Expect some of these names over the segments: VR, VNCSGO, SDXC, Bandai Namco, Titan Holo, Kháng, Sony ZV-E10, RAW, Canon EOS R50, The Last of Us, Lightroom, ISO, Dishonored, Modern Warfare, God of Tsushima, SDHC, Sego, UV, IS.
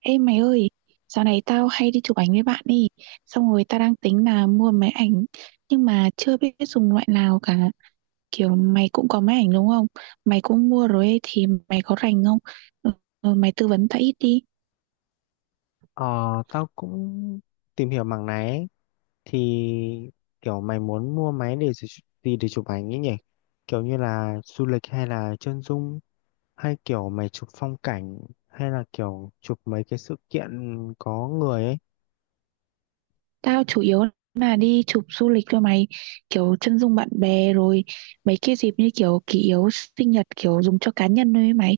Ê mày ơi, dạo này tao hay đi chụp ảnh với bạn đi. Xong rồi tao đang tính là mua máy ảnh nhưng mà chưa biết dùng loại nào cả. Kiểu mày cũng có máy ảnh đúng không? Mày cũng mua rồi ấy, thì mày có rành không? Ừ, ừ, mày tư vấn tao ít đi. Ờ, tao cũng tìm hiểu mảng này ấy. Thì kiểu mày muốn mua máy để gì gì để chụp ảnh ấy nhỉ? Kiểu như là du lịch hay là chân dung hay kiểu mày chụp phong cảnh hay là kiểu chụp mấy cái sự kiện có người ấy. Tao chủ yếu là đi chụp du lịch cho mày, kiểu chân dung bạn bè rồi mấy cái dịp như kiểu kỷ yếu sinh nhật kiểu dùng cho cá nhân thôi ấy mày.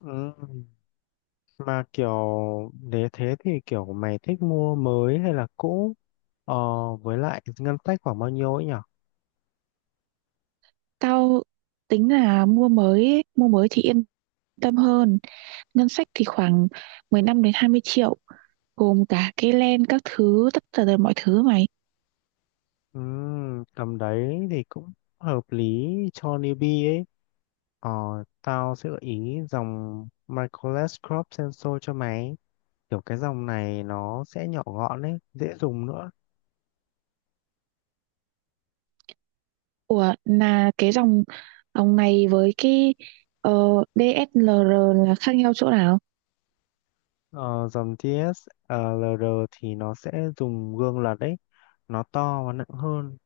Ừ. Mà kiểu nếu thế thì kiểu mày thích mua mới hay là cũ? Ờ, với lại ngân sách khoảng bao nhiêu ấy nhỉ? Tao tính là mua mới thì yên tâm hơn. Ngân sách thì khoảng 15 đến 20 triệu gồm cả cái len các thứ tất cả tật mọi thứ mày. Ừ, tầm đấy thì cũng hợp lý cho newbie ấy. Ờ, tao sẽ gợi ý dòng Microless Crop Sensor cho mày. Kiểu cái dòng này nó sẽ nhỏ gọn ấy, dễ dùng nữa. Ủa là cái dòng dòng này với cái ờ, DSLR là khác nhau chỗ nào? Ờ, dòng TSLR thì nó sẽ dùng gương lật đấy, nó to và nặng hơn.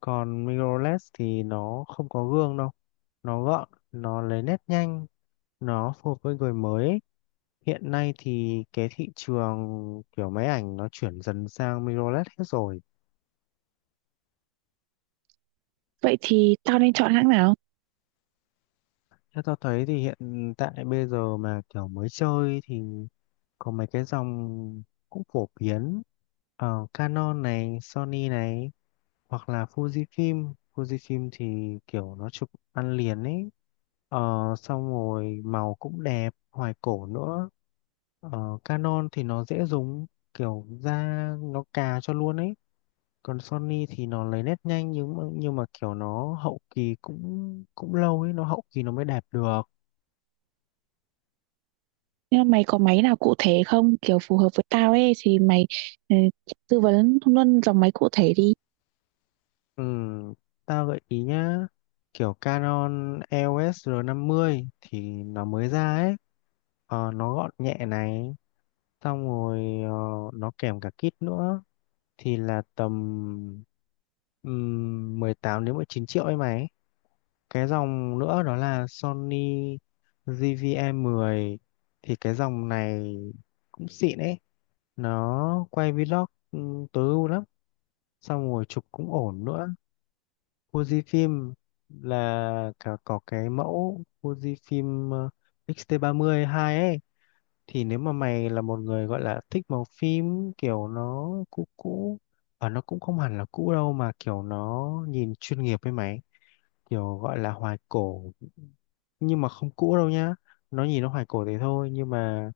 Còn Microless thì nó không có gương đâu, nó gọn, nó lấy nét nhanh, nó phù hợp với người mới ấy. Hiện nay thì cái thị trường kiểu máy ảnh nó chuyển dần sang mirrorless hết rồi. Vậy thì tao nên chọn hãng nào? Theo tao thấy thì hiện tại bây giờ mà kiểu mới chơi thì có mấy cái dòng cũng phổ biến ở Canon này, Sony này hoặc là Fujifilm. Fujifilm thì kiểu nó chụp ăn liền ấy. Ờ, xong rồi màu cũng đẹp, hoài cổ nữa. Ờ, Canon thì nó dễ dùng, kiểu ra nó cà cho luôn ấy. Còn Sony thì nó lấy nét nhanh nhưng mà kiểu nó hậu kỳ cũng cũng lâu ấy, nó hậu kỳ nó mới đẹp được. Nhưng mà mày có máy nào cụ thể không, kiểu phù hợp với tao ấy, thì mày ừ, tư vấn luôn dòng máy cụ thể đi. Ừ, tao gợi ý nhá, kiểu Canon EOS R50 thì nó mới ra ấy. Ờ, nó gọn nhẹ này, xong rồi nó kèm cả kit nữa thì là tầm 18 đến 19 triệu ấy mày. Cái dòng nữa đó là Sony giê vê e 10 thì cái dòng này cũng xịn ấy, nó quay vlog ừ, tối ưu lắm, xong rồi chụp cũng ổn nữa. Fujifilm là cả có cái mẫu Fujifilm X-T30 II ấy thì nếu mà mày là một người gọi là thích màu phim kiểu nó cũ cũ và nó cũng không hẳn là cũ đâu mà kiểu nó nhìn chuyên nghiệp với mày, kiểu gọi là hoài cổ nhưng mà không cũ đâu nhá, nó nhìn nó hoài cổ thế thôi nhưng mà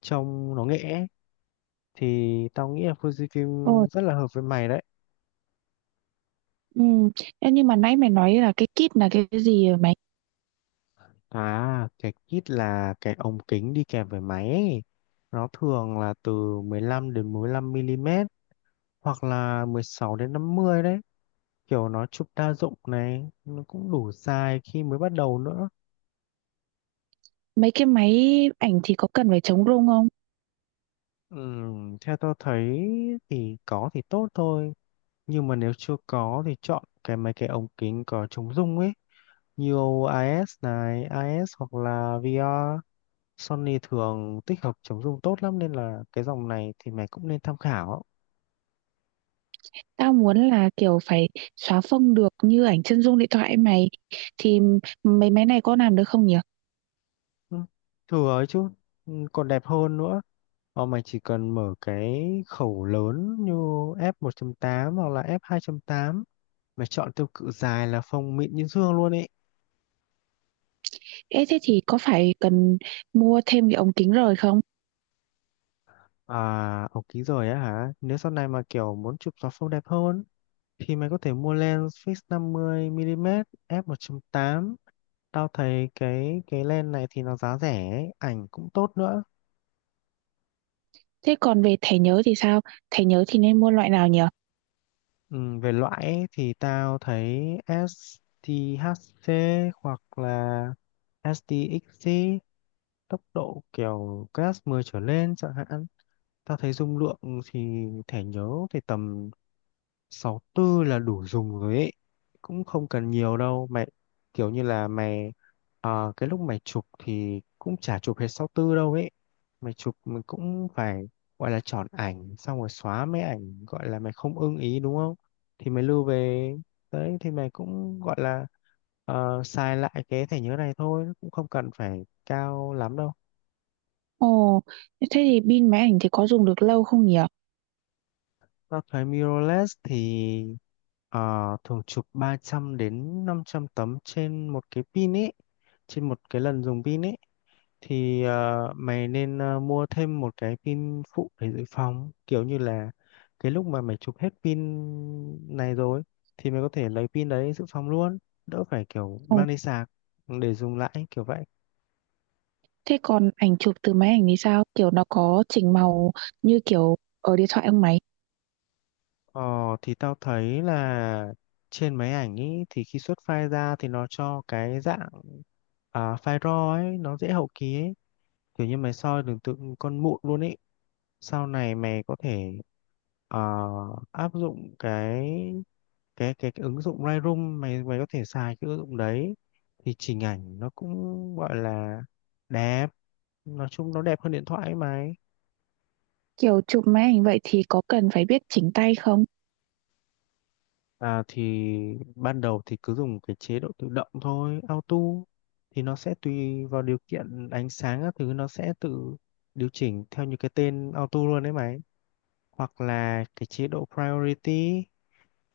trông nó nghệ ấy, thì tao nghĩ là Ôi, Fujifilm rất là hợp với mày đấy. ừ. Ê, nhưng mà nãy mày nói là cái kit là cái gì vậy mày? À, cái kit là cái ống kính đi kèm với máy ấy. Nó thường là từ 15 đến 15 mm hoặc là 16 đến 50 đấy. Kiểu nó chụp đa dụng này, nó cũng đủ dài khi mới bắt đầu nữa. Mấy cái máy ảnh thì có cần phải chống rung không? Theo tôi thấy thì có thì tốt thôi. Nhưng mà nếu chưa có thì chọn mấy cái ống kính có chống rung ấy. Như IS này, IS hoặc là VR. Sony thường tích hợp chống rung tốt lắm nên là cái dòng này thì mày cũng nên tham khảo. Tao muốn là kiểu phải xóa phông được như ảnh chân dung điện thoại ấy mày, thì mấy máy này có làm được không nhỉ? Ừ, thừa ấy chứ, ừ, còn đẹp hơn nữa, mà mày chỉ cần mở cái khẩu lớn như F1.8 hoặc là F2.8, mày chọn tiêu cự dài là phông mịn như dương luôn ấy. Ê thế thì có phải cần mua thêm cái ống kính rồi không? À, ống kính rồi á hả, nếu sau này mà kiểu muốn chụp gió phông đẹp hơn thì mày có thể mua lens fix 50 mm F1.8. Tao thấy cái lens này thì nó giá rẻ ấy, ảnh cũng tốt nữa. Thế còn về thẻ nhớ thì sao? Thẻ nhớ thì nên mua loại nào nhỉ? Ừ, về loại ấy, thì tao thấy STHC hoặc là STXC, tốc độ kiểu class 10 trở lên chẳng hạn. Tao thấy dung lượng thì thẻ nhớ thì tầm sáu tư là đủ dùng rồi ấy, cũng không cần nhiều đâu mày, kiểu như là mày cái lúc mày chụp thì cũng chả chụp hết sáu tư đâu ấy. Mày chụp mình cũng phải, gọi là, chọn ảnh xong rồi xóa mấy ảnh gọi là mày không ưng ý đúng không, thì mày lưu về đấy, thì mày cũng gọi là, xài lại cái thẻ nhớ này thôi, cũng không cần phải cao lắm đâu. Ồ, thế thì pin máy ảnh thì có dùng được lâu không nhỉ? Tao thấy mirrorless thì ờ, thường chụp 300 đến 500 tấm trên một cái pin ấy, trên một cái lần dùng pin ấy, thì mày nên mua thêm một cái pin phụ để dự phòng, kiểu như là cái lúc mà mày chụp hết pin này rồi thì mày có thể lấy pin đấy dự phòng luôn, đỡ phải kiểu Ồ, mang đi sạc để dùng lại kiểu vậy. thế còn ảnh chụp từ máy ảnh thì sao? Kiểu nó có chỉnh màu như kiểu ở điện thoại không mày? Ờ, thì tao thấy là trên máy ảnh ý, thì khi xuất file ra thì nó cho cái dạng, à, file RAW ấy, nó dễ hậu kỳ ấy, kiểu như mày soi được tượng con mụn luôn ấy. Sau này mày có thể ờ, áp dụng cái ứng dụng Lightroom, mày mày có thể xài cái ứng dụng đấy thì chỉnh ảnh nó cũng gọi là đẹp, nói chung nó đẹp hơn điện thoại ấy mà. Kiểu chụp máy ảnh vậy thì có cần phải biết chỉnh tay không? À, thì ban đầu thì cứ dùng cái chế độ tự động thôi, auto, thì nó sẽ tùy vào điều kiện ánh sáng các thứ, nó sẽ tự điều chỉnh theo như cái tên auto luôn đấy mày. Hoặc là cái chế độ priority,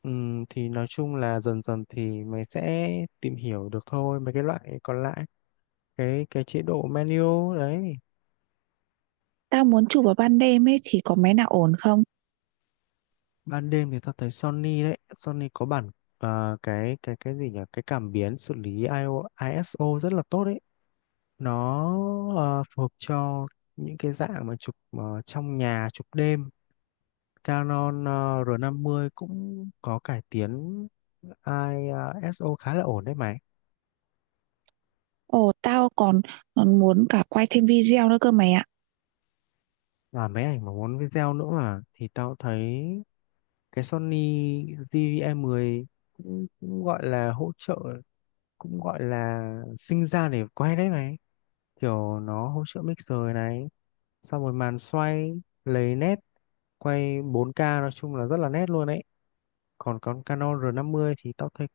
thì nói chung là dần dần thì mày sẽ tìm hiểu được thôi mấy cái loại còn lại. Cái chế độ manual đấy. Tao muốn chụp vào ban đêm ấy thì có máy nào ổn không? Ban đêm thì tao thấy Sony đấy, Sony có bản, à, cái gì nhỉ? Cái cảm biến xử lý ISO rất là tốt đấy. Nó phù hợp cho những cái dạng mà chụp trong nhà chụp đêm. Canon R50 cũng có cải tiến ISO khá là ổn đấy mày. Ồ, tao còn, còn muốn cả quay thêm video nữa cơ mày ạ. Và máy ảnh mà muốn video nữa mà thì tao thấy cái Sony GV-E10 cũng gọi là hỗ trợ, cũng gọi là sinh ra để quay đấy mày, kiểu nó hỗ trợ mixer này, xong rồi màn xoay lấy nét, quay 4K, nói chung là rất là nét luôn đấy. Còn con Canon R50 thì tao thấy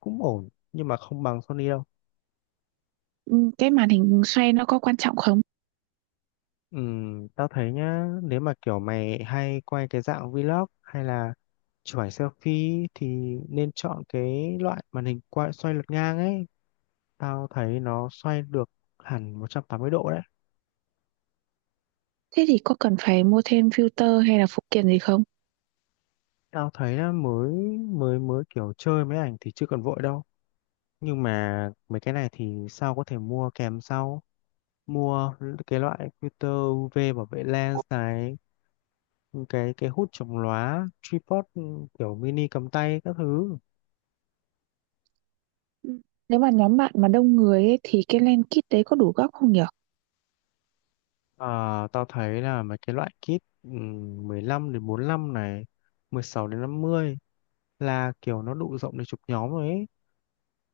cũng ổn nhưng mà không bằng Sony đâu. Ừ, cái màn hình xoay nó có quan trọng không? Tao thấy nhá, nếu mà kiểu mày hay quay cái dạng vlog hay là chụp ảnh selfie thì nên chọn cái loại màn hình quay xoay lật ngang ấy, tao thấy nó xoay được hẳn 180 độ đấy. Thế thì có cần phải mua thêm filter hay là phụ kiện gì không? Tao thấy là mới mới mới kiểu chơi mấy ảnh thì chưa cần vội đâu, nhưng mà mấy cái này thì sao có thể mua kèm sau. Mua cái loại filter UV bảo vệ lens này, cái hút chống lóa, tripod, kiểu mini cầm tay các thứ. Ừ. Nếu mà nhóm bạn mà đông người ấy, thì cái lens kit đấy có đủ góc không nhở? Ờ, tao thấy là mấy cái loại kit, 15 đến 45 này, 16 đến 50, là kiểu nó đủ rộng để chụp nhóm rồi ấy.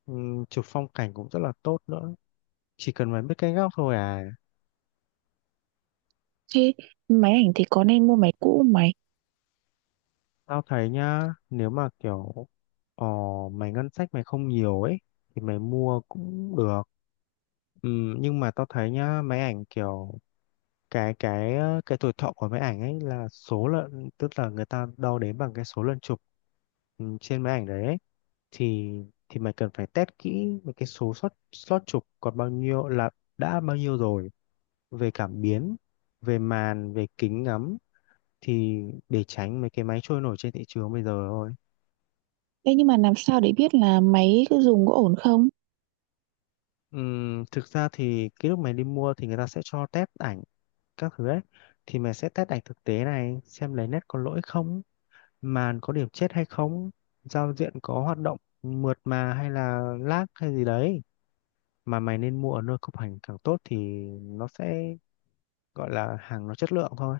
Chụp phong cảnh cũng rất là tốt nữa, chỉ cần mày biết cái góc thôi à. Thế máy ảnh thì có nên mua máy cũ không mày? Tao thấy nhá, nếu mà kiểu ờ, mày ngân sách mày không nhiều ấy thì mày mua cũng được. Nhưng mà tao thấy nhá, máy ảnh kiểu cái tuổi thọ của máy ảnh ấy là số lần, tức là người ta đo đếm bằng cái số lần chụp, ừ, trên máy ảnh đấy ấy. thì thì mày cần phải test kỹ về cái số slot slot chụp còn bao nhiêu, là đã bao nhiêu rồi, về cảm biến, về màn, về kính ngắm, thì để tránh mấy cái máy trôi nổi trên thị trường bây giờ thôi. Thế nhưng mà làm sao để biết là máy cứ dùng có ổn không? Thực ra thì cái lúc mày đi mua thì người ta sẽ cho test ảnh các thứ ấy, thì mày sẽ test ảnh thực tế này, xem lấy nét có lỗi không, màn có điểm chết hay không, giao diện có hoạt động mượt mà hay là lag hay gì đấy. Mà mày nên mua ở nơi cục ảnh càng tốt thì nó sẽ, gọi là, hàng nó chất lượng thôi.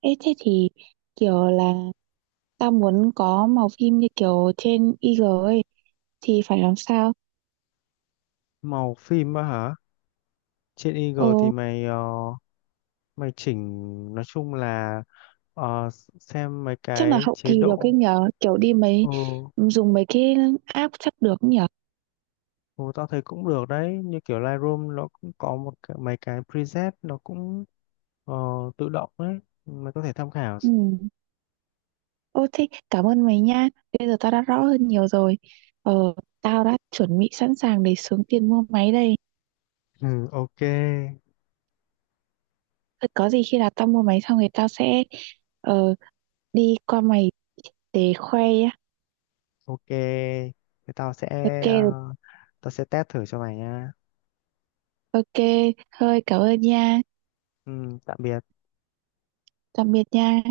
Ê, thế thì kiểu là tao muốn có màu phim như kiểu trên IG ấy thì phải làm sao? Màu phim á hả, trên Ờ, Eagle thì mày mày chỉnh, nói chung là ờ, xem mấy chắc là cái hậu chế kỳ được cái độ. nhờ kiểu đi mấy ừ, dùng mấy cái app chắc được nhờ. ừ, tao thấy cũng được đấy, như kiểu Lightroom nó cũng có một cái, mấy cái preset nó cũng ờ, tự động đấy, mày có thể tham khảo. Ừ. Ô thế cảm ơn mày nha, bây giờ tao đã rõ hơn nhiều rồi, ờ tao đã chuẩn bị sẵn sàng để xuống tiền mua máy đây. Ừ, ok. Thôi có gì khi nào tao mua máy xong thì tao sẽ ờ, đi qua mày để khoe nhá. Ok, thế tao sẽ, Ok. ờ, tao sẽ test thử cho mày nha. Ok, thôi cảm ơn nha. Ừ, tạm biệt. Tạm biệt nha.